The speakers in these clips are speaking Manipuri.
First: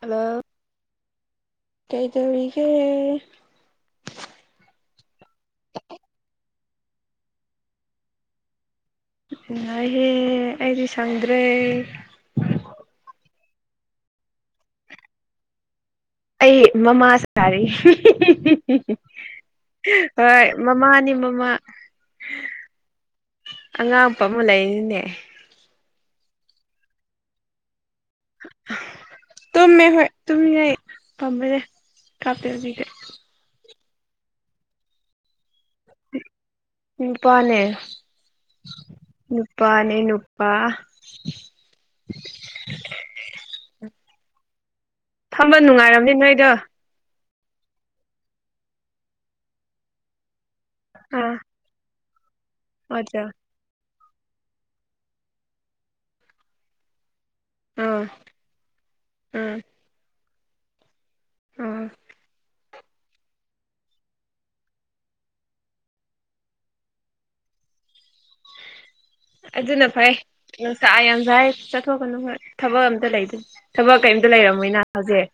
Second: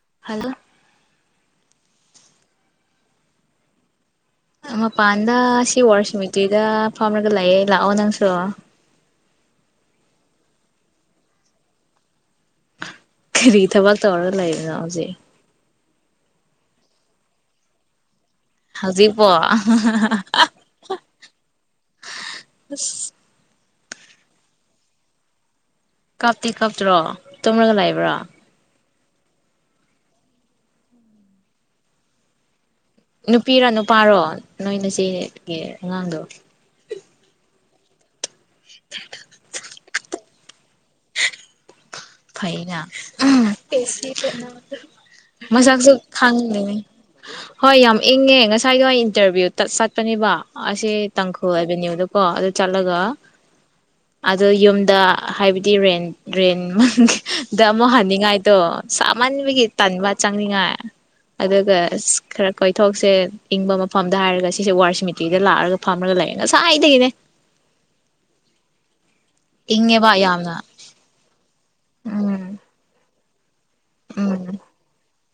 ꯍꯜꯂꯣ ꯀꯩꯗꯧꯔꯤꯒꯦ ꯃꯄꯥꯟꯗ ꯁꯤ ꯋꯥꯔ ꯁꯃꯤꯠꯇꯨꯗ ꯐꯝꯔꯒ ꯂꯥꯛꯑꯦ ꯂꯥꯛꯑꯣ ꯅꯪꯁꯨ ꯉꯥꯏꯍꯦ ꯑꯩꯗꯤ ꯁꯪꯗ꯭ꯔꯦ ꯀꯔꯤ ꯊꯕꯛ ꯇꯧꯔꯒ ꯂꯩꯗꯅꯣ ꯍꯧꯖꯤꯛ ꯑꯩ ꯃꯃꯥꯁꯥꯔꯤ ꯍꯧꯖꯤ ꯄꯣ ꯃꯃꯥꯅꯤ ꯃꯃꯥ ꯑꯉꯥꯡꯄ ꯑꯃ ꯂꯩꯔꯤꯅꯦ ꯀꯥꯞꯇꯤ ꯀꯥꯞꯇ꯭ꯔꯣ ꯇꯨꯝꯔꯒ ꯂꯥꯛꯑꯕ ꯈ꯭ꯔꯥ ꯇꯨꯝꯃꯦ ꯍꯣꯏ ꯇꯨꯝꯃꯦ ꯑꯩ ꯄꯥꯝꯕꯅꯦꯦ ꯀꯥꯞꯇꯦ ꯍꯧꯖꯤꯗꯤ ꯅꯨꯄꯤꯔꯣ ꯅꯨꯄꯥꯔꯣ ꯅꯣꯏꯅ ꯆꯦ ꯦ ꯑꯉꯥꯡꯗꯣ [inaudible] ꯅꯨꯄꯥ ꯅ ꯅꯨꯄꯥ ꯄ ꯐꯩꯅ ꯐꯝꯕ ꯃꯁꯥꯀꯁꯨ ꯅꯨꯡꯉꯥꯏꯔꯝꯅꯤ ꯅꯣꯏꯗꯣ ꯈꯥꯡꯗꯅꯤ ꯍꯣꯏ ꯌꯥꯝ ꯏꯪꯉꯦ ꯉꯁꯥꯏꯒꯤ ꯍ ꯏꯟꯇꯔꯚꯤꯌꯨ ꯆꯠꯄꯅꯦꯕ ꯑꯁꯦ ꯑꯥ ꯇꯥꯪꯈꯨꯜ ꯑꯒꯦꯟꯌꯦ ꯗꯨ ꯑ ꯆꯂꯒ ꯑꯆꯥ ꯑꯗꯣ ꯌꯨꯝꯗ ꯍꯥꯏꯕꯗꯤ ꯔꯦꯟ ꯔꯦꯟ ꯎꯝ ꯗꯃꯣ ꯑꯥ ꯍꯅꯤꯡꯒꯥꯏꯇꯣ ꯑꯥ ꯁꯃꯥꯟꯒꯤ ꯇꯟꯕꯥ ꯆꯪꯅꯤꯡꯉꯥꯏ ꯑꯗꯨꯒ ꯑꯥ ꯑꯁ ꯈꯔ ꯀꯣꯏꯊꯣꯛꯁꯦ ꯏꯪꯕ ꯃꯐꯝꯗ ꯍꯥꯏꯔꯒ ꯁꯤꯁꯦ ꯋꯥꯔ ꯁꯤꯃꯤꯇꯔꯤꯗ ꯂꯥꯛꯑꯒ ꯐꯝꯃꯒ ꯂꯩꯌꯦ ꯉꯁꯥꯏꯗꯒꯤꯅꯦ ꯑꯗꯨꯅ ꯐꯩ ꯏꯪꯉꯦꯕ ꯌꯥꯝꯅ ꯅꯨꯡꯁꯥ ꯌꯥꯝ ꯁꯥꯏ ꯆꯠꯊꯣꯛꯀꯅꯨ ꯑꯣꯏ ꯎꯝ ꯊꯕꯛ ꯑꯝꯇ ꯂꯩꯇꯦ ꯊꯕꯛ ꯀꯩꯝꯇ ꯎꯝ ꯂꯩꯔꯝꯃꯣꯏꯅ ꯍꯧꯖꯤꯛ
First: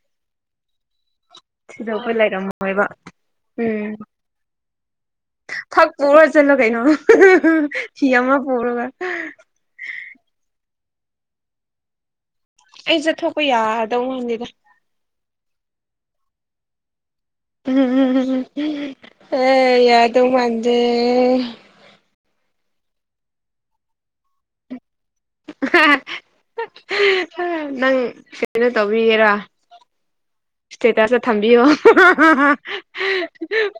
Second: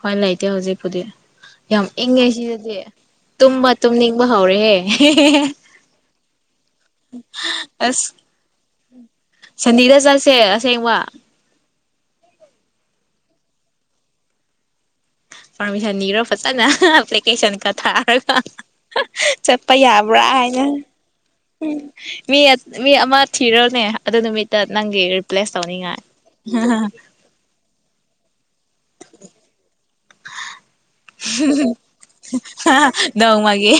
ꯍꯣꯏ ꯂꯩꯇꯦ ꯍꯧꯖꯤꯛꯄꯨꯗꯤ ꯌꯥꯝ ꯊꯤꯗꯣꯛꯄ ꯏꯪꯉꯦ ꯁꯤꯗꯗꯤ ꯂꯩꯔꯝꯃꯣꯏꯕ ꯇꯨꯝꯕ ꯎꯝ ꯇꯨꯝꯅꯤꯡꯕ ꯍꯧꯔꯦꯍꯦ ꯐꯛ ꯄꯨꯔ ꯆꯠꯂꯣ ꯀꯩꯅꯣ꯫ ꯐꯤ ꯑꯁ ꯑꯃꯥ ꯄꯨꯔꯒ ꯁꯦꯡꯕꯥ ꯑꯩ ꯆꯠꯊꯣꯛꯄ ꯌꯥꯗꯧ ꯃꯥꯟꯗꯦꯗ ꯄꯥꯔꯃꯤꯁꯟ ꯅꯤꯔꯣ ꯐꯖꯅꯥ ꯑꯍꯥꯍꯥ ꯐꯂꯦꯛ ꯄꯦꯁꯟꯀ ꯊꯥꯔꯒ ꯑꯦ ꯆꯠꯄ ꯌꯥꯕ꯭ꯔꯥ ꯌꯥꯗꯧ ꯍꯥꯏꯅ ꯃꯥꯟꯗꯦ ꯎꯪ ꯃꯤ ꯃꯤ ꯑꯃ ꯊꯤꯔꯣꯅꯦ ꯑꯗꯨ ꯅꯨꯃꯤꯠꯇ ꯅꯪ ꯔꯤꯄ꯭ꯂꯦꯁ ꯇꯧꯅꯤꯡꯉꯥꯏ ꯍꯥ ꯍꯥ ꯍꯥ ꯅ ꯇꯧꯕꯤꯒꯦꯔꯥ ꯁ꯭ꯇꯦꯇꯁꯇ ꯊꯝꯕꯤꯌꯣ ꯅꯣꯡꯃꯒꯤ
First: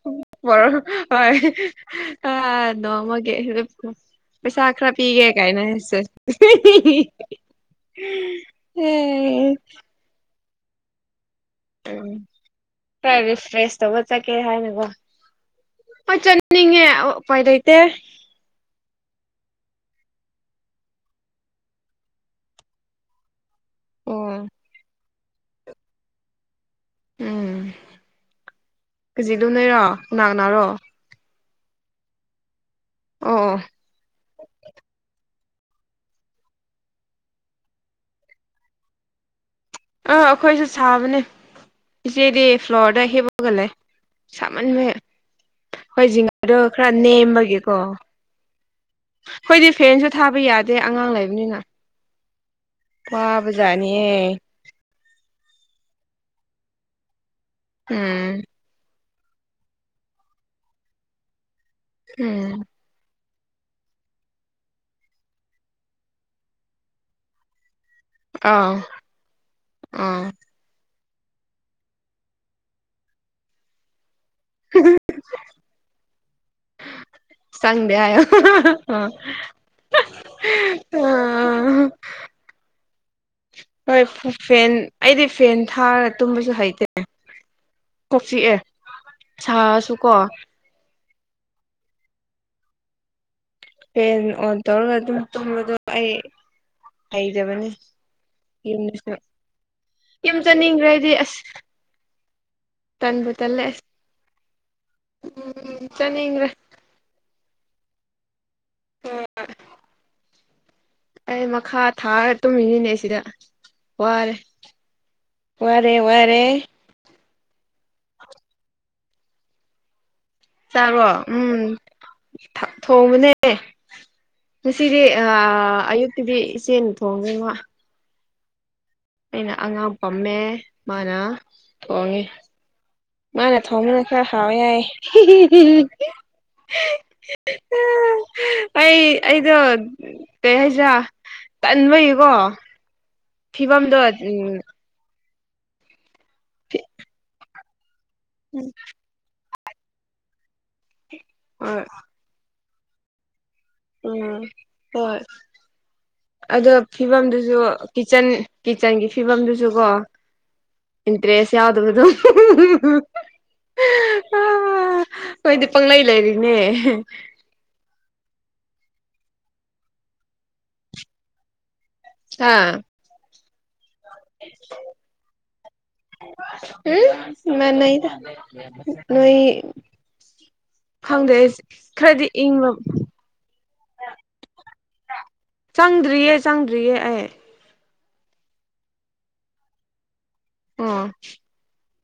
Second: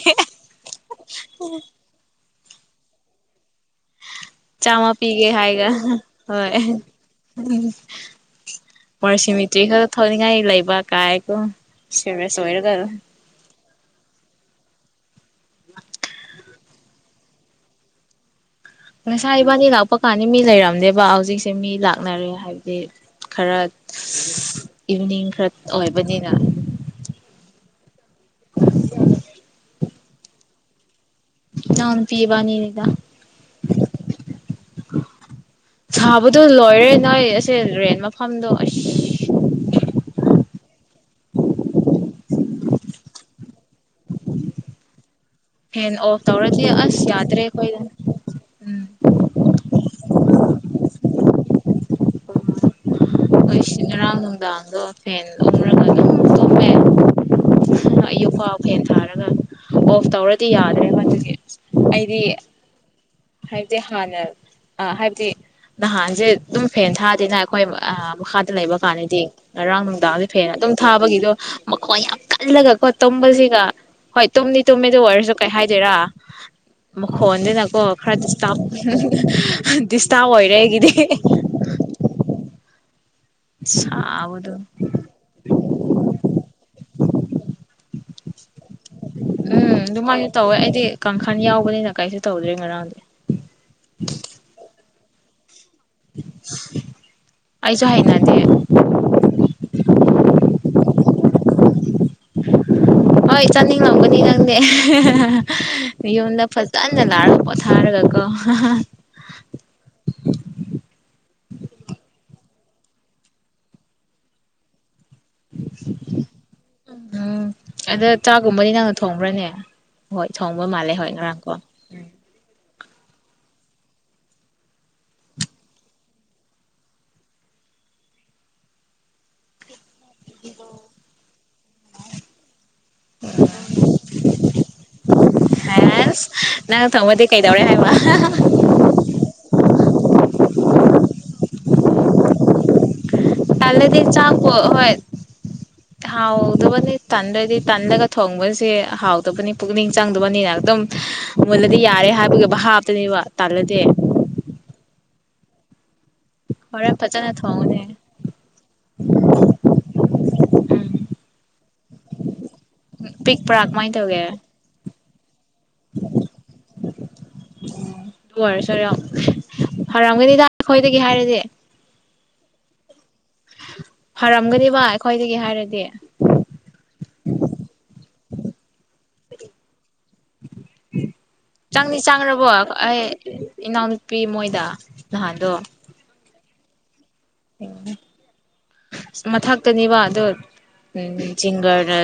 ꯍꯣꯏ [unintelligible] ꯄꯩꯁꯥ ꯈꯔ ꯆꯥꯝꯃ ꯄꯤꯒꯦ ꯀꯥꯏꯅ ꯍꯥꯏꯒ ꯁꯦ ꯍꯣꯏ ꯏꯍꯤ ꯍꯤ ꯕꯥ ꯀꯥꯏ ꯑꯥ ꯁꯦꯔꯦꯁ ꯑꯣꯏꯔꯒ ꯇꯧ ꯆꯠꯀꯦ ꯍꯥꯏꯅꯥꯀꯣ ꯑꯩ ꯆꯠꯅꯤꯡꯉꯦ ꯎꯄꯥꯏ ꯂꯩꯩꯇꯦ꯫ ꯉꯁꯥꯏ ꯏꯕꯥꯅꯤ ꯂꯥꯛꯄ ꯀꯥꯟꯗ ꯃꯤ ꯂꯩꯔꯝꯗꯦꯕ ꯍꯧꯖꯤꯛꯁꯦ ꯃꯤ ꯂꯥꯛꯅꯔꯦ ꯍꯥꯏꯕꯗꯤ ꯈꯔ ꯁ ꯏꯕꯤꯅꯤꯡ ꯈꯔ ꯑꯣꯏꯕꯅꯤꯅ ꯎꯝ ꯈꯖꯤꯛꯗꯨꯝ ꯂꯩꯔꯣ ꯀꯅꯥ ꯀꯅꯥꯔꯣ ꯏꯅꯥꯎꯄꯤ ꯏꯕꯅꯤꯅꯤꯗ ꯑꯣ ꯁꯥꯕꯗꯣ ꯂꯣꯏꯔꯦ ꯅꯣꯏ ꯑꯁꯦ ꯔꯦꯟ ꯃꯐꯝꯗꯣ ꯑꯩꯁ ꯑꯥ ꯑꯈꯣꯏꯁꯨ ꯁꯥꯕꯅꯦ ꯏꯆꯦꯗꯤ ꯐ꯭ꯂꯣꯔꯗ ꯍꯤꯞꯄꯒ ꯂꯩ ꯁꯥꯃꯟꯕꯩ ꯐꯦꯟ ꯍꯣꯏ ꯑꯣꯐ ꯖꯤꯡꯒꯥꯗꯣ ꯇꯧꯔꯗꯤ ꯈꯔ ꯑꯁ ꯌꯥꯗ꯭ꯔꯦ ꯅꯦꯝꯕꯒꯤꯀꯣ ꯑꯩꯈꯣꯏꯗ ꯎꯝ ꯍꯣꯏꯗꯤ ꯐꯦꯟꯁꯨ ꯊꯥꯕ ꯌꯥꯗꯦ ꯑꯉꯥꯡ ꯂꯩꯕꯅꯤꯅ ꯑꯩꯈꯣꯏ ꯁꯤ ꯋꯥꯕꯖꯥꯠꯅꯤꯍꯦ ꯉꯔꯥꯡ ꯅꯨꯡꯗꯥꯡꯗꯣ ꯐꯦꯟ ꯎꯪꯔꯒ ꯑꯗꯨꯝ ꯇꯨꯝꯃꯦ ꯎꯝ ꯑꯌꯨꯛꯐꯥꯎ ꯐꯦꯟ ꯊꯥꯔꯒ ꯑꯣꯐ ꯇꯧꯔꯗꯤ ꯌꯥꯗ꯭ꯔꯦꯕ ꯑꯗꯨꯒꯤ ꯑꯩꯗꯤ ꯎꯝ ꯍꯥꯏꯕꯗꯤ ꯍꯥꯟꯅ ꯑ ꯍꯥꯏꯕꯗꯤ ꯅꯍꯥꯟꯁꯦ ꯑꯗꯨꯝ ꯐꯦꯟ ꯊꯥꯗꯦꯅ ꯑꯩꯈꯣꯏ ꯑꯥ ꯃꯈꯥꯗ ꯑꯥ ꯂꯩꯕ ꯀꯥꯟꯗꯗꯤ ꯉꯔꯥꯡ ꯑꯥ ꯅꯨꯡꯗꯥꯡꯗꯤ ꯐꯩꯟ ꯑꯗꯨꯝ ꯊꯥ ꯕꯒꯤꯗꯣ ꯃꯈꯣꯟ ꯌꯥꯝ ꯀꯜꯂꯒꯀꯣ ꯇꯨꯝꯕꯁꯤꯒ ꯍꯣꯏꯇ ꯇꯨꯝꯗꯤ ꯇꯨꯝꯃꯤꯗꯨ ꯑꯣꯏꯔꯁꯨ ꯀꯩ ꯍꯥꯏꯗꯣꯏꯔꯥ ꯃꯈꯣꯟꯗꯨꯅꯀꯣ ꯆꯪꯗꯦ ꯈꯔ ꯍꯥꯏꯌꯣ ꯗꯤꯁꯇꯥꯕ ꯑꯥ ꯗꯤꯁꯇꯥꯕ ꯑꯣꯏꯔꯦ ꯑꯩꯒꯤꯗꯤ ꯍꯣꯏ ꯐꯨ ꯁꯥꯕꯗꯣ ꯐꯦꯟ ꯑꯩꯗꯤ ꯐꯦꯟ ꯊꯥꯔ ꯇꯨꯝꯕꯁꯨ ꯍꯩꯇꯦ ꯑꯦ ꯀꯣꯛ ꯆꯤꯛꯑꯦ ꯎꯝ ꯁꯥꯔꯁꯨ ꯀꯣ ꯑꯗꯨꯃꯥꯏꯅ ꯇꯧꯋꯦ ꯑꯩꯗꯤ ꯀꯥꯡꯈꯟ ꯌꯥꯎꯕꯅꯤꯅ ꯀꯩꯁꯨ ꯇꯧꯗꯔ꯭ꯦ ꯉꯔꯥꯡꯗꯤ ꯐꯦꯟ ꯑꯣꯟ ꯇꯧꯔꯒ ꯍꯨꯝ ꯇꯨꯝꯕꯗꯣ ꯑꯩ ꯍꯩꯖꯕꯅꯤ ꯑꯩꯁꯨ ꯍꯩꯅꯗꯦ ꯌꯨꯝꯗꯁꯨ ꯌꯨꯝ ꯆꯅꯤꯡꯒꯔ꯭ꯦ ꯑꯩꯗꯤ ꯑꯁ [inaudible] ꯍꯣꯏ ꯇꯜꯂꯦ ꯑꯁ ꯆꯠꯅꯤꯡꯂꯝꯒꯅꯤ ꯅꯪꯗꯦ ꯎꯝ ꯌꯨꯝꯗ ꯆꯠꯅꯤꯡꯈ꯭ꯔꯦ ꯐꯖꯅ ꯂꯥꯒ ꯄꯣꯊꯥ ꯊꯥꯔꯒꯀꯣ ꯑꯍ ꯑꯩ ꯃꯈꯥ ꯊꯥꯔ ꯇꯨꯝꯃꯤꯅꯤꯅꯦ ꯁꯤꯗ ꯋꯥꯔꯦ ꯋꯥꯔꯦ ꯋꯥꯔꯦ ꯎꯝ ꯑꯗ ꯆꯥꯒꯨꯝꯕꯗꯤ ꯅꯪꯅ ꯊꯣꯡꯕ꯭ꯔꯅꯦ ꯍꯣꯏ ꯊꯣꯡꯕ ꯃꯥꯜꯂꯦ ꯆꯥꯔꯣ ꯍꯣꯏ ꯎꯝ ꯉꯔꯥꯡꯀꯣ ꯊꯣꯡꯕꯅꯦ ꯉꯁꯤꯗꯤ ꯑ ꯑꯌꯨꯛꯇꯀꯤꯗꯤ ꯏꯆꯦ ꯊꯣꯡꯉꯦ ꯃ ꯑꯩꯅ ꯑꯉꯥꯡ ꯄꯝꯃꯦ ꯃꯥꯅ ꯊꯣꯡꯉꯦ ꯃꯥꯅ ꯊꯣꯡꯕꯅ ꯈꯔ ꯍꯥꯎꯋꯦ ꯍꯥꯏ ꯑꯁ ꯅꯪ ꯊꯣꯡꯕꯗꯤ ꯀꯩꯗꯧꯔꯦ ꯍꯥꯏꯕ [unintelligible] ꯑꯩ ꯑꯩꯗꯣ ꯀꯩ ꯍꯥꯏꯁꯤꯔꯥ ꯇꯟꯕꯒꯤꯀꯣ ꯐꯤꯕꯝꯗꯣ ꯇꯂꯦꯗꯤ ꯆꯥꯛꯄꯣ ꯎꯝ ꯍꯣꯏꯇ [inaudible] ꯍꯥꯎꯗꯕꯅꯤ ꯇꯟꯕꯩꯗꯤ ꯇꯟꯗꯒ ꯊꯣꯡꯕꯁꯦ ꯎꯝ ꯍꯥꯎꯇꯕꯅꯤ ꯄꯨꯛꯅꯤꯡ ꯆꯪꯗꯕꯅꯤꯅ ꯑꯗꯨꯝ ꯃꯨꯜꯂꯗꯤ ꯍꯣꯏ ꯌꯥꯔꯦ ꯍꯥꯏꯕꯒꯤ ꯚꯍꯥꯕ ꯇꯨꯅꯤꯕ ꯎꯝ ꯍꯣꯏ ꯑꯗꯣ ꯍꯣꯔꯦꯟ ꯐꯖꯅ ꯐꯤꯕꯝꯗꯨꯁꯨ ꯊꯣꯡꯉꯨꯅꯦ ꯀꯤꯠꯆꯟ ꯀꯤꯠꯆꯟꯒꯤ ꯐꯤꯕꯝꯗꯨꯁꯨ ꯀꯣ ꯎꯝ ꯏꯟꯇꯔ꯭ꯦꯁ ꯌꯥꯎꯗꯕꯗꯨ [inaudible] ꯄꯤꯛꯄ꯭ꯔꯥ ꯀꯃꯥꯏꯅ ꯇꯧꯒꯦ ꯑꯗꯨ ꯑꯩꯈꯣꯏꯗꯤ ꯄꯪꯂꯪ ꯂꯩꯔꯤꯅꯦ ꯐꯔꯝꯒꯅꯤꯗ ꯑꯩꯈꯣꯏꯗꯒꯤ ꯍꯥꯏꯔꯗꯤ ꯍꯥ [inaudible] ꯑꯩꯈꯣꯏꯗꯒꯤ ꯍꯥꯏꯔꯗꯤ ꯎꯝ ꯃꯥꯟꯅꯩꯗ ꯅꯣꯏ ꯈꯪꯗꯦ ꯆꯪꯗꯤ ꯈꯔꯗꯤ ꯆꯪꯔꯕꯣ ꯏꯪꯕ ꯑꯩ ꯏꯅꯥꯎꯅꯨꯄꯤ ꯃꯣꯏꯗ ꯅꯍꯥꯟꯗꯣ ꯆꯪꯗ꯭ꯔꯤꯌꯦ ꯆꯪꯗ꯭ꯔꯤꯌꯦ ꯑꯩ [unintelligible] ꯃꯊꯛꯇꯅꯤꯕ ꯑꯗꯣ ꯑꯣ ꯎꯝ ꯖꯤꯡꯒꯔ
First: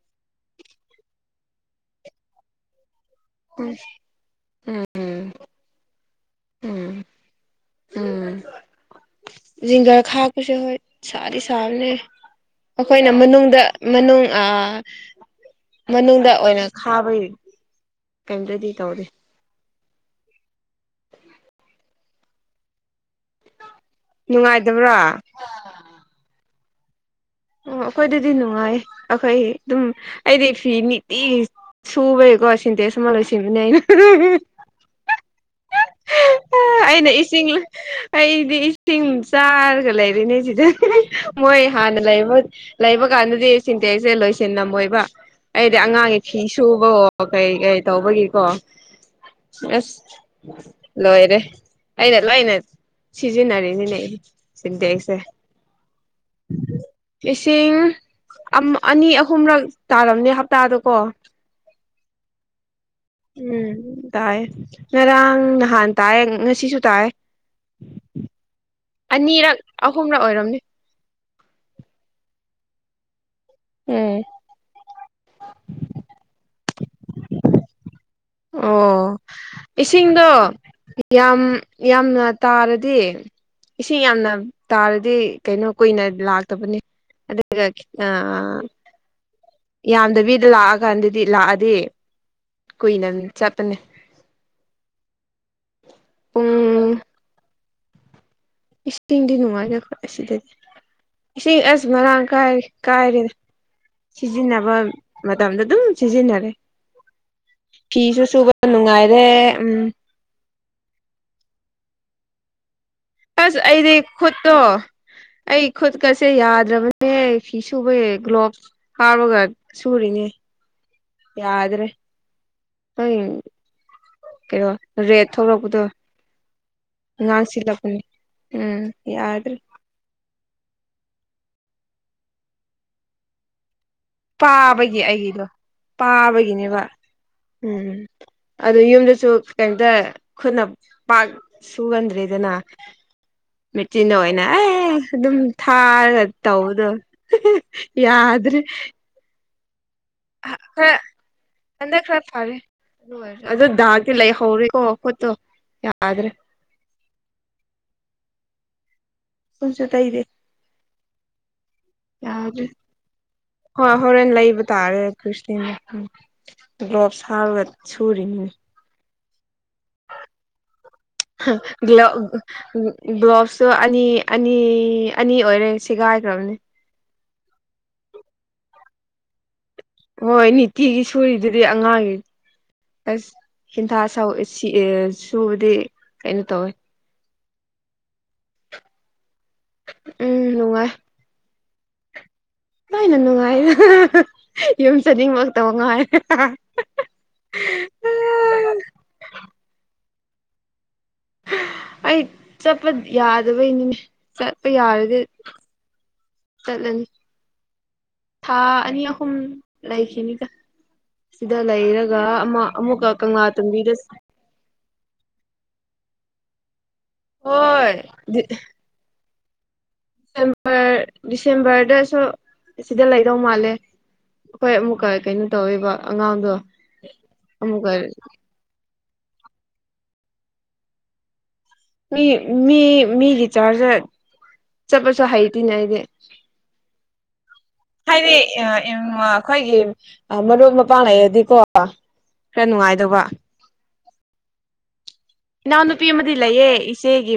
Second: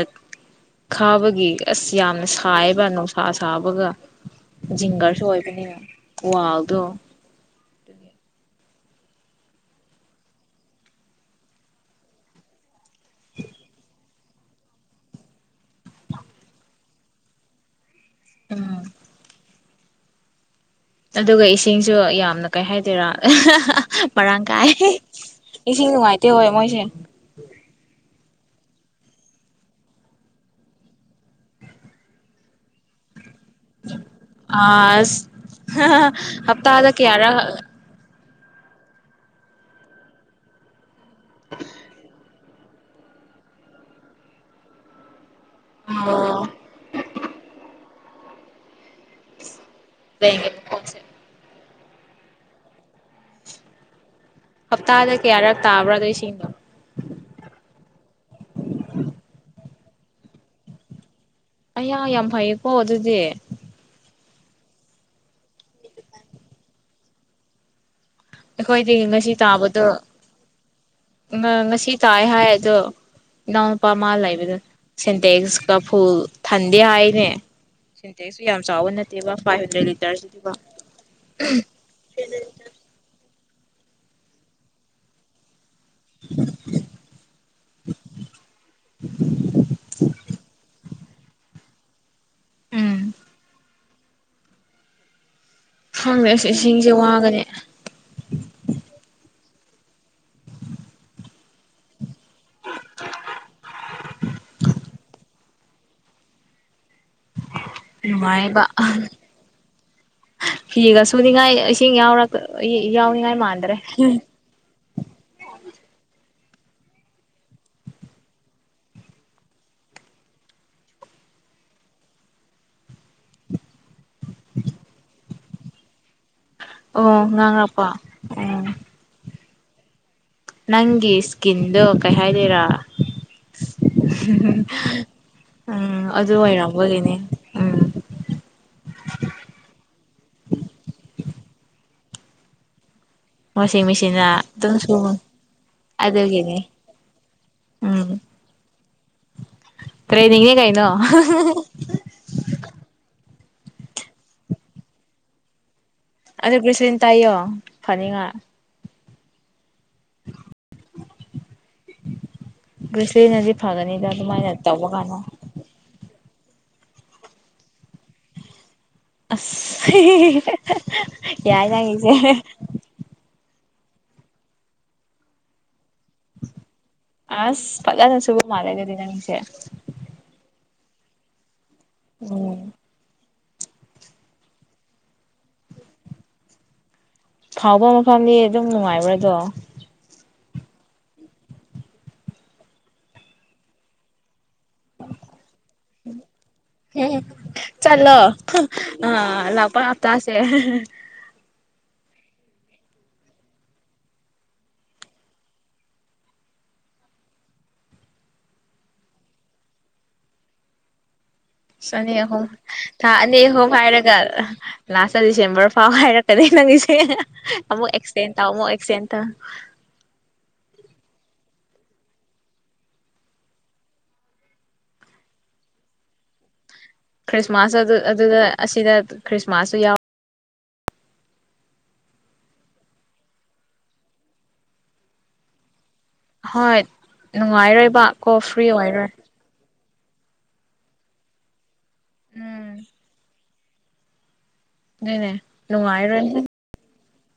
[inaudible] ꯈꯥꯕꯒꯤ ꯑꯁ ꯌꯥꯝꯅ ꯁꯥꯏꯕ [inaudible] ꯁꯥ ꯎꯝ ꯁꯥꯕꯒ ꯖꯤꯡꯒꯔꯁꯨ ꯎꯝ ꯑꯣꯏꯕꯅꯤꯅ ꯋꯥꯜꯗꯣ ꯎꯝ ꯎꯝ ꯖꯤꯡꯒꯔ ꯈꯕꯥꯁꯦ ꯍꯣꯏ ꯁꯥꯗꯤ ꯁꯥꯕꯅꯦ ꯑꯩꯈꯣꯏꯅ ꯃꯅꯨꯡꯗ ꯃꯅꯨꯡ ꯑꯥ ꯃꯅꯨꯡꯗ ꯑꯣꯏꯅ ꯈꯥꯕꯒꯤ ꯀꯩꯝꯇꯗꯤ ꯎꯝ ꯇꯧꯗꯦ ꯑꯗꯨꯒ ꯏꯁꯤꯡꯁꯨ ꯌꯥꯝꯅ ꯀꯩ ꯍꯥꯏꯗꯣꯏꯔ ꯑꯍꯥꯍꯥ ꯃꯔꯥꯡ ꯀꯥꯏ ꯅꯨꯡꯉꯥꯏꯇꯕ꯭ꯔꯥ ꯑꯣ ꯏꯁꯤꯡ ꯅꯨꯡꯉꯥꯏꯇꯦ ꯍꯣꯏ ꯃꯣꯏ [inaudible] ꯑꯗꯨꯗꯤ ꯅꯨꯡꯉꯥꯏ ꯑꯩꯈꯣꯏ ꯑꯗꯨꯝ ꯑꯩꯗꯤ ꯐꯤ ꯅꯨꯪꯇꯤꯒꯤ ꯁꯨꯕꯒꯤꯀꯣ ꯁꯤꯟꯇꯦꯛꯁ ꯑꯃ ꯂꯣꯏꯁꯤꯟ [inaudible] ꯑꯁ ꯍꯞꯇꯥꯗ ꯑꯩꯅ ꯏꯁꯤꯡ ꯀꯌꯥꯔꯛ ꯑꯩꯗꯤ ꯏꯁꯤꯡ ꯆꯥꯔꯒ ꯂꯩꯔꯤꯅꯦ ꯁꯤꯗ ꯃꯣꯏ ꯍꯥꯟꯅ ꯂꯩ ꯂꯩꯕ ꯀꯥꯟꯗꯗꯤ ꯁꯤꯟꯇꯦꯛꯁꯁꯦ ꯂꯣꯏꯁꯤꯟꯂꯝꯝꯃꯣꯏꯕ ꯑꯩꯗꯤ ꯑꯉꯥꯡꯒꯤ ꯐꯤ ꯑꯣ ꯁꯨꯕꯋꯣ ꯀꯔꯤ ꯀꯔꯤ ꯇꯧꯕꯒꯤꯀꯣ ꯑꯁ ꯂꯩꯒꯦ ꯃꯈꯣꯟꯁꯦ ꯂꯣꯏꯔꯦ ꯑꯩꯅ ꯂꯣꯏꯅ ꯁꯤꯖꯤꯟꯅꯔꯤꯅꯤꯅꯦ ꯍꯞꯇꯥꯗ ꯀꯌꯥꯔꯛ ꯇꯥꯕ꯭ꯔꯥ ꯅꯣꯏ ꯏꯁꯤꯡ ꯑꯝ ꯑꯅꯤ ꯑꯍꯨꯝꯔꯛ ꯇꯥꯔꯝꯅꯦ ꯍꯞꯇꯥꯗ ꯀꯣ ꯑꯌꯥ ꯌꯥꯝ ꯐꯩꯌꯦ ꯍꯣ ꯑꯗꯨꯗꯤ ꯎꯝ ꯇꯥꯏ ꯉꯔꯥꯡ ꯅꯍꯥꯟ ꯇꯥꯏ ꯉꯁꯤꯁꯨ ꯇꯥꯏ ꯑꯩꯈꯣꯏꯗꯤ ꯉꯁꯤ ꯑꯅꯤꯔꯛ ꯇꯥꯕꯗꯣ ꯑꯍꯨꯝꯔꯛ ꯑꯣꯏꯔꯝꯅꯦ ꯉꯁꯤ ꯇꯥꯏ ꯍꯥꯏ ꯑꯗꯣ ꯏꯅꯥꯎꯅꯨꯄꯥ ꯃꯥ ꯎꯝ ꯂꯩꯕꯗ ꯁꯦꯟꯇꯦꯛꯁ ꯀꯐꯨꯜ ꯊꯟꯗꯦ ꯍꯥꯏꯅꯦ ꯁꯤꯟꯇꯦꯛꯁꯨ ꯌꯥꯝ ꯆꯥꯎꯕ ꯑꯣ ꯅꯠꯇꯦꯕ ꯐꯥꯏꯚ ꯍꯟꯗ꯭ꯔꯦꯠ ꯏꯁꯤꯡꯗꯣ ꯂꯤꯇꯔꯁꯤꯗꯤꯀꯣ ꯌꯥꯝ ꯌꯥꯝꯅ ꯇꯥꯔꯗꯤ ꯏꯁꯤꯡ ꯌꯥꯝꯅ ꯇꯥꯔꯗꯤ ꯀꯩꯅꯣ ꯀꯨꯏꯅ ꯂꯥꯛꯇꯕꯅꯤ ꯑꯗꯨꯒ ꯑ ꯒꯗꯤꯗꯤ ꯂꯥꯛꯑꯗꯦ ꯎꯝ ꯀꯨꯏꯗꯃꯤ ꯆꯠꯄꯅꯤ ꯐꯪꯗ꯭ꯔꯦꯁ ꯏꯁꯤꯡꯁꯦ ꯄꯨꯡ ꯋꯥꯒꯅꯤ ꯏꯁꯤꯡꯗꯤ ꯅꯨꯡꯉꯥꯏꯌꯦ ꯑꯁꯤꯗꯗꯤ ꯏꯁꯤꯡ ꯑꯁ ꯃꯔꯥꯡ ꯀꯥꯏꯔꯦ ꯀꯥꯏꯔꯦꯗ ꯁꯤꯖꯤꯟꯅꯕ ꯃꯇꯝꯗ ꯑꯗꯨꯝ ꯁꯤꯖꯤꯟꯅꯔꯦ ꯐꯤꯁꯨ ꯁꯨꯕ ꯅꯨꯡꯉꯥꯏꯕ ꯅꯨꯡꯉꯥꯏꯔꯦ ꯎꯝ ꯐꯤꯒ ꯁꯨꯅꯤꯡꯉꯥꯏ ꯏꯁꯤꯡ ꯌꯥꯎꯔꯒ ꯑꯁ ꯑꯩꯗꯤ ꯈꯣꯠꯇꯣ ꯑꯩ ꯈꯨꯠꯀꯁꯦ ꯌꯥꯗ꯭ꯔꯕꯅꯦꯍ ꯐꯤ ꯁꯨꯕꯦ ꯒ꯭ꯂꯣꯚꯁ ꯍꯥꯕꯒ ꯁꯨꯔꯤꯅꯦ ꯌꯥꯗ꯭ꯔꯦ ꯍ ꯊꯣꯛꯂꯛꯄꯗꯣ ꯑꯣ ꯉꯥꯟꯁꯤꯂ ꯉꯥꯡꯔꯛꯄ ꯄꯨꯅꯤ ꯎꯝ ꯌꯥꯗ꯭ꯔꯦ ꯅꯪꯒꯤ ꯏꯁꯀꯤꯟꯗꯣ ꯀꯩ ꯍꯥꯏꯗꯣꯏꯔꯥ ꯄꯥꯕꯒꯤ ꯑꯩꯒꯤꯗꯣ ꯎꯝ ꯑꯗꯨ ꯄꯥꯕꯒꯤꯅꯦꯕ ꯑꯣꯏꯔꯝꯕꯒꯤꯅꯦ ꯎꯝ ꯑꯗꯨ ꯌꯨꯝꯗꯁꯨ ꯀꯩꯇ ꯈꯨꯠꯅ ꯄꯥꯛ ꯁꯨꯒꯟꯗ ꯗꯅ ꯋꯥꯁꯤꯡ ꯃꯦꯆꯤꯟꯗ ꯑꯣꯏꯅ ꯃꯦꯆꯤꯟꯅ ꯑꯗꯨꯝ ꯑꯦ ꯁꯨꯕ ꯑꯗꯨꯝ ꯊꯥꯔ ꯑꯗꯨꯒꯤꯅꯤ ꯇꯧꯕꯗꯣ ꯎꯝ ꯌꯥꯗ꯭ꯔꯦ ꯦ ꯅꯤꯡꯉꯦ ꯀꯥꯏꯅꯣ ꯈꯔ ꯍꯟꯗꯛ ꯈꯔ ꯐꯔꯦ ꯑꯗꯨ ꯑꯣꯏꯔꯁꯨ ꯑꯗꯨ ꯗꯥꯛꯇ ꯂꯩ ꯍꯧꯔꯤꯦ ꯀꯣ ꯀꯣꯠꯇꯣ ꯌꯥ ꯑꯗꯣ ꯀꯁꯅ ꯇꯥꯏꯣ ꯐꯥꯅꯤꯡꯉꯥ ꯄꯨꯝꯁ ꯇꯥꯏꯗ ꯌꯥ ꯒ꯭ꯔꯤꯁꯂꯤꯅꯗꯤ ꯍꯣꯏ ꯐꯒꯅꯤꯗ ꯍꯣꯔꯅ ꯂꯩ ꯑꯗꯨꯃꯥꯏꯅ ꯇꯧꯕ ꯇꯥꯔꯦ ꯀꯥꯟꯗ ꯒ꯭ꯂꯣꯞꯁ ꯍꯥꯔꯒ ꯁꯨꯔꯤꯅꯤ ꯌꯥꯏ ꯆꯪꯉꯁꯦ ꯁꯣ ꯑꯅꯤ ꯑꯅꯤ ꯑꯅꯤ ꯑꯣꯏꯔꯦ ꯁꯤꯦꯒꯥꯏꯈ꯭ꯔꯕꯅꯦ ꯑꯁ ꯄꯂ ꯅꯁꯨꯕꯕꯨ ꯃꯥꯔꯦꯒꯔꯤ ꯅꯁ ꯍꯣꯏ ꯅꯤꯡꯠꯇꯤꯒꯤ ꯁꯨꯨꯔꯗ ꯗꯤ ꯑꯉꯥꯡꯒꯤ ꯎꯝ ꯑꯁ ꯍꯦꯟꯊ ꯁ ꯁꯨꯕꯗꯤ ꯀꯩꯅꯣ ꯇꯧꯋꯦ ꯐꯥꯎꯕ ꯃꯐꯝꯗꯤ ꯑꯗꯨꯝ ꯅꯨꯡꯉꯥꯏꯕ꯭ꯔꯥꯗꯣ ꯎꯝ ꯎꯅꯨꯡꯃ ꯀꯥꯏꯅ ꯅꯨꯡꯉꯥꯏꯗ ꯌꯨꯝ ꯆꯠꯅꯤꯡꯃꯛꯇꯕ ꯉꯥꯏꯔꯦ ꯆꯂ ꯑ ꯂꯥꯛꯄ ꯇꯁꯦ ꯑꯩ ꯆꯠꯄ ꯌꯥꯗꯕꯩꯅꯤꯅꯦ ꯆꯠꯄ ꯌꯥꯔꯗꯤ ꯆꯠꯂꯅꯤ ꯊꯥ ꯑꯅꯤ ꯑꯍꯨꯝ ꯂꯩꯈꯤꯅꯤꯒ ꯆꯅꯤ ꯑꯍꯨꯝ ꯊꯥ ꯑꯅꯤ ꯀꯪꯂꯥ ꯑꯍꯨꯝ ꯇꯨꯝꯕꯤꯗ ꯍꯥꯏꯔꯒ ꯂꯥꯁꯇ ꯗꯤꯁꯦꯝꯕꯔ ꯑ ꯍꯥꯏꯔꯛꯀꯗꯦ ꯅꯪꯒꯤ ꯛ ꯍꯣꯏ ꯑꯦꯛꯁꯗꯦꯟ ꯑ ꯑꯃꯛ ꯑꯦꯛꯁꯤꯦꯟ ꯗꯤꯁꯦꯝꯕꯔ ꯗꯤꯁꯦꯝꯕꯔꯗꯁꯨ ꯁꯤꯗ ꯂꯩꯗꯧ ꯃꯥꯜꯂꯦ ꯑꯩꯈꯣꯏ ꯑꯃꯨꯛꯀ ꯀꯩꯅꯣ ꯇꯧꯔꯤꯕ ꯑꯉꯥꯡꯗꯣ ꯀ꯭ꯔꯤꯁꯃꯥꯁ ꯑꯃꯨꯛꯀ ꯑꯗꯨ ꯑꯗꯨꯗ ꯁꯤꯗ ꯈ꯭ꯔꯤꯁꯃꯥꯁꯁꯨ ꯌꯥꯎ ꯃꯤ ꯃꯤ ꯃꯤꯒꯤ ꯆꯥꯖ ꯆꯠꯄ ꯆ ꯍꯥꯏꯩꯇꯅꯦ ꯍꯥꯏꯗꯤ ꯍꯣꯏ ꯅꯨꯡꯉꯥꯏꯔꯣꯏꯕ ꯀꯣ ꯐ꯭ꯔꯤ ꯑꯣꯏꯔꯣꯏ ꯑ ꯃꯅ ꯄꯅꯦꯗꯤ ꯀꯣ ꯈꯔ ꯎꯝ ꯅꯨꯡꯉꯥꯏꯗꯧꯕ ꯑꯗꯨꯅꯦ ꯅꯎꯅ ꯅꯨꯡꯉꯥꯏꯔꯣꯏ ꯄꯤꯃꯗꯂꯌꯦꯦ ꯏꯆꯦꯒꯤ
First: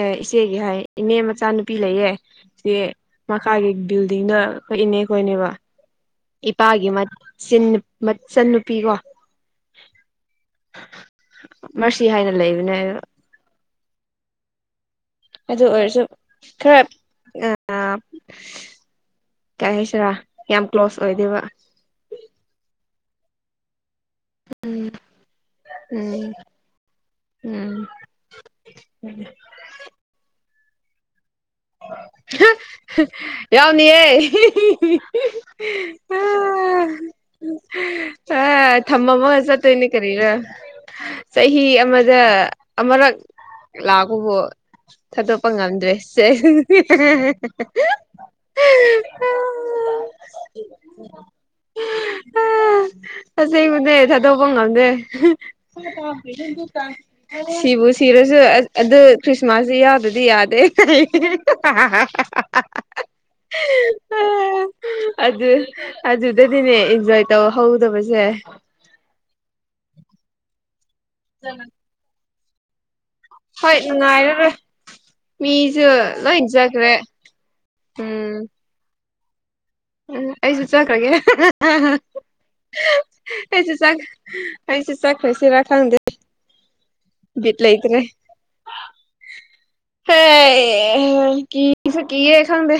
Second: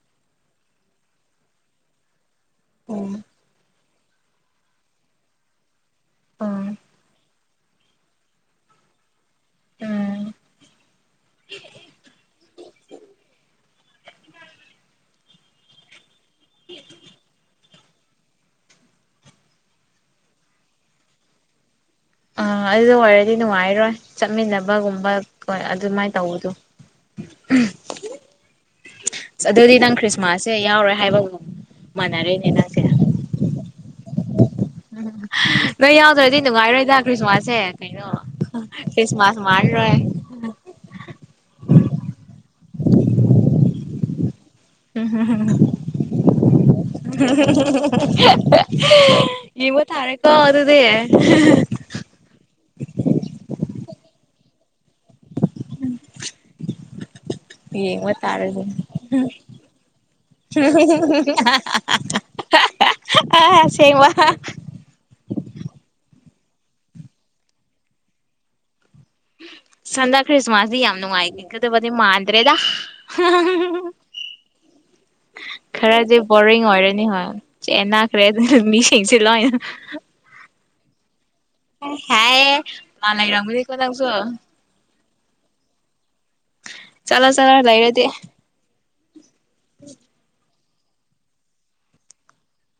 ꯑꯦ ꯏꯆꯦꯒꯤ ꯍꯥꯏ ꯏꯅꯦ ꯃꯆꯥꯅꯨꯄꯤ ꯂꯩꯌꯦ ꯦ ꯎꯝ ꯃ ꯀꯥꯒꯤ ꯕꯤꯜꯗꯤꯡꯅ ꯀ ꯏꯅꯦ ꯈꯈꯣꯏꯅꯦꯕ ꯏ ꯎꯝ ꯄꯑꯦ ꯃ ꯁꯟꯟꯅꯨꯄꯤ ꯀꯣ ꯎꯝ ꯃꯁꯤꯁꯤ ꯍꯥꯏꯅ ꯂꯩꯕꯅꯦ ꯑ ꯑꯗꯨ ꯑꯣꯏꯔꯁꯨ ꯈ ꯑ ꯑ ꯀꯩ ꯍꯥꯏꯁꯤꯔꯥ ꯌꯥꯝ ꯀ꯭ꯂꯣꯁ ꯑꯣꯏꯗꯕ ꯑꯗꯨꯗ ꯑꯣꯏꯔꯗꯤ ꯅꯨꯡꯉꯥꯏꯔꯣꯏ ꯆꯠꯃꯤꯟꯅꯕꯒꯨꯝꯕ ꯀꯣꯏ ꯑꯗꯨꯃꯥꯏꯅ ꯎꯝ ꯇꯧꯕꯗꯣ ꯎꯝ ꯑꯗꯨꯗꯤ ꯅꯪ ꯈ꯭ꯔꯤꯁꯃꯥꯁ ꯁꯦ ꯌꯥꯎꯔꯦ ꯍꯥꯏꯕꯒꯨꯝ ꯃꯥꯟꯅꯔꯦꯅꯦ ꯌꯥꯎꯅꯤꯑꯦ ꯍ ꯎꯝ ꯅꯣꯏ ꯌꯥꯎꯗ꯭ꯔꯗꯤ ꯅꯨꯡꯉꯥꯏꯔꯣꯏꯗ ꯈ꯭ꯔꯤꯁꯃꯥꯁꯁꯦ ꯀꯩꯅꯣ ꯑ ꯊꯝꯃꯝꯃꯒ ꯈ꯭ꯔꯤꯁꯃꯥꯁ ꯆꯠꯇꯣꯏꯅꯦ ꯃꯥꯟꯔꯣꯏ ꯀꯔꯤꯔ ꯆꯍꯤ ꯑꯃꯗ ꯑꯃꯔꯛ ꯂꯛꯄꯕꯨ ꯊꯥꯗꯣꯛꯄ ꯉꯝꯗ꯭ꯔꯦ ꯍꯦꯍꯦ ꯌꯦꯡꯕ ꯇꯥꯔꯦꯀꯣ ꯑꯗꯨꯗꯤ ꯑ ꯑꯁꯦꯡꯕꯅꯦ ꯊꯥꯗꯣꯛꯄ ꯉꯝꯗꯦ ꯁꯤꯕꯨ ꯌꯦꯡꯕ ꯁꯤꯔꯁꯨ ꯇꯥꯔꯦꯅꯦ ꯑꯗꯨ ꯈ꯭ꯔꯤꯁꯃꯥꯁꯇꯤ ꯌꯥꯎꯗꯗꯤ ꯌꯥꯗꯦ ꯍꯥꯍꯥ ꯑꯁꯦꯡꯕ ꯑꯗꯨ ꯑꯗꯨꯗꯤꯅꯦ ꯏꯟꯖꯣꯏ ꯇꯧꯍꯧꯗꯕꯁꯦ ꯍꯟꯗꯛ ꯈ꯭ꯔꯤꯁꯃꯥꯁꯇꯤ ꯌꯥꯝ ꯥꯅꯨꯉꯥꯏꯒꯗꯕꯗꯤ ꯃꯥꯜ ꯈꯪꯗꯔꯦꯗ ꯍꯣꯏ ꯅꯨꯡꯉꯥꯏꯔꯔꯦꯏ ꯈꯔꯗꯤ ꯕꯑꯣꯔꯤꯡ ꯑꯣꯏꯔꯅꯤ ꯍꯣꯏ ꯆꯦꯟꯅꯈ꯭ꯔꯦ ꯎꯝ ꯑꯗꯨ ꯃꯤꯁꯤꯡ ꯁꯤ ꯂꯣꯏ ꯅ ꯎꯝ ꯑꯩꯁꯨ ꯆꯠꯈ꯭ꯔꯒꯦ ꯍꯥꯏꯌꯦ ꯃꯥ ꯂꯩꯔꯝꯒꯅꯤꯀꯣ ꯑꯩꯁꯨ ꯅꯪꯁꯨ ꯑꯩꯁꯨ ꯆꯈ꯭ꯔꯁꯤꯔꯥ ꯈꯪꯗꯦ ꯆꯂꯣ ꯆꯂꯣ ꯕꯤꯠ ꯂꯩꯇ꯭ꯔꯦ ꯂꯩꯩꯔꯗꯤ ꯍꯦ ꯑꯦ ꯀꯤꯁꯨ ꯀꯤꯌꯦ ꯈꯪꯗ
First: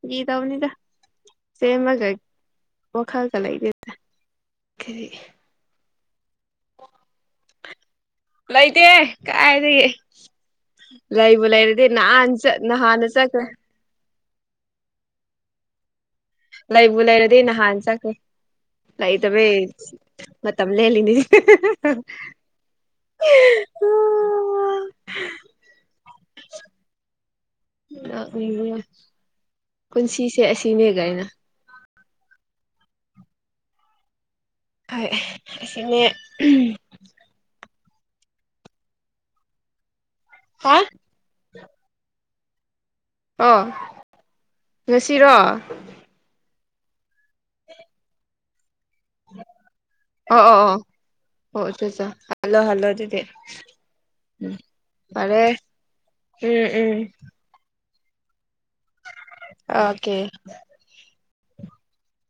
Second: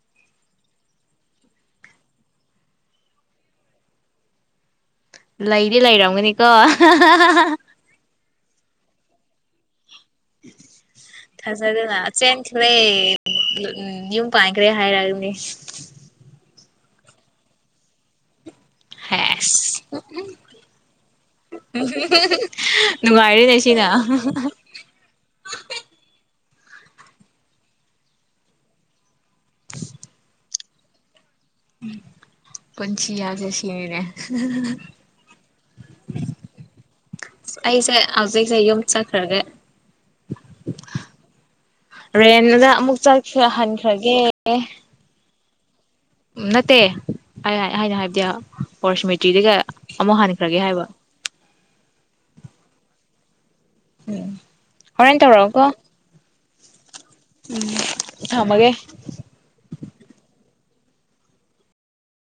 ꯐꯥꯒꯤꯗꯧꯕꯅꯤꯗ ꯆꯦꯟꯕꯒꯥ ꯋꯥꯈꯟꯒ ꯂꯩꯇꯦꯗ ꯂꯩꯗꯤ ꯂꯩꯔꯝ ꯒꯅꯤꯀꯣ ꯂꯩꯇꯦ ꯀꯥꯏꯗꯒꯤ ꯂꯩꯏꯕꯨ ꯂꯩꯔꯗꯤ ꯊꯥꯖꯗꯅ ꯅꯍꯥꯟ ꯆꯠ ꯆꯦꯟꯈ꯭ꯔꯦ ꯅꯍꯥꯟꯅ ꯆꯈ꯭ꯔꯦ ꯎꯝ ꯌꯨꯝ ꯄꯥꯏꯈꯔꯦ ꯍꯥꯏꯔꯒꯅꯤ ꯂꯩꯕꯨ ꯂꯩꯔꯗꯤ ꯅꯍꯥꯟ ꯆꯠꯈꯦ ꯂꯩꯇꯕꯩ ꯍꯦꯁ ꯃꯇꯝ ꯂꯦꯜꯂꯤꯅꯤꯥ ꯅꯨꯡꯉꯥꯏꯔꯦꯅꯦ ꯁꯤꯅ ꯅꯦ ꯄꯨꯟꯁꯤꯁꯦ ꯑꯁꯤꯅꯦ ꯀꯩ ꯅꯣ ꯄꯨꯟꯁꯤ ꯍꯥꯌꯕꯁꯦ ꯑꯁꯤꯅꯤꯅꯦ ꯍꯣꯏ ꯑꯁꯤꯅꯦ ꯑꯩꯁꯦ ꯍꯧꯖꯤꯛꯁꯦ ꯌꯨꯝ ꯆꯠꯈ꯭ꯔꯒꯦ ꯍꯥ ꯔꯦꯟꯗ ꯑꯃꯨꯛ ꯆꯠꯈ ꯑꯣ ꯍꯟꯈ꯭ꯔꯒꯦ ꯉꯁꯤꯔꯣ ꯑꯣ ꯅꯠꯇꯦ ꯑꯩꯅ ꯍꯥꯏꯕꯗꯤ ꯄꯣꯔꯁꯃꯤꯇ꯭ꯔꯤꯗꯒ ꯑꯃꯨꯛ ꯑꯣ ꯑꯣ ꯍꯟꯈ꯭ꯔꯒꯦ ꯑꯣ ꯍꯥꯏꯕ ꯑꯣ ꯍꯜꯂꯣ ꯍꯜꯂꯣ ꯑꯗꯨꯗꯤ [inaudible] ꯎꯝ ꯍꯣꯔꯦꯟ ꯐꯔꯦ ꯇꯧꯔꯛꯑꯣꯀꯣ ꯎꯝ ꯎꯝ ꯎꯝ ꯊꯝꯃꯒꯦ ꯑꯣꯀꯦ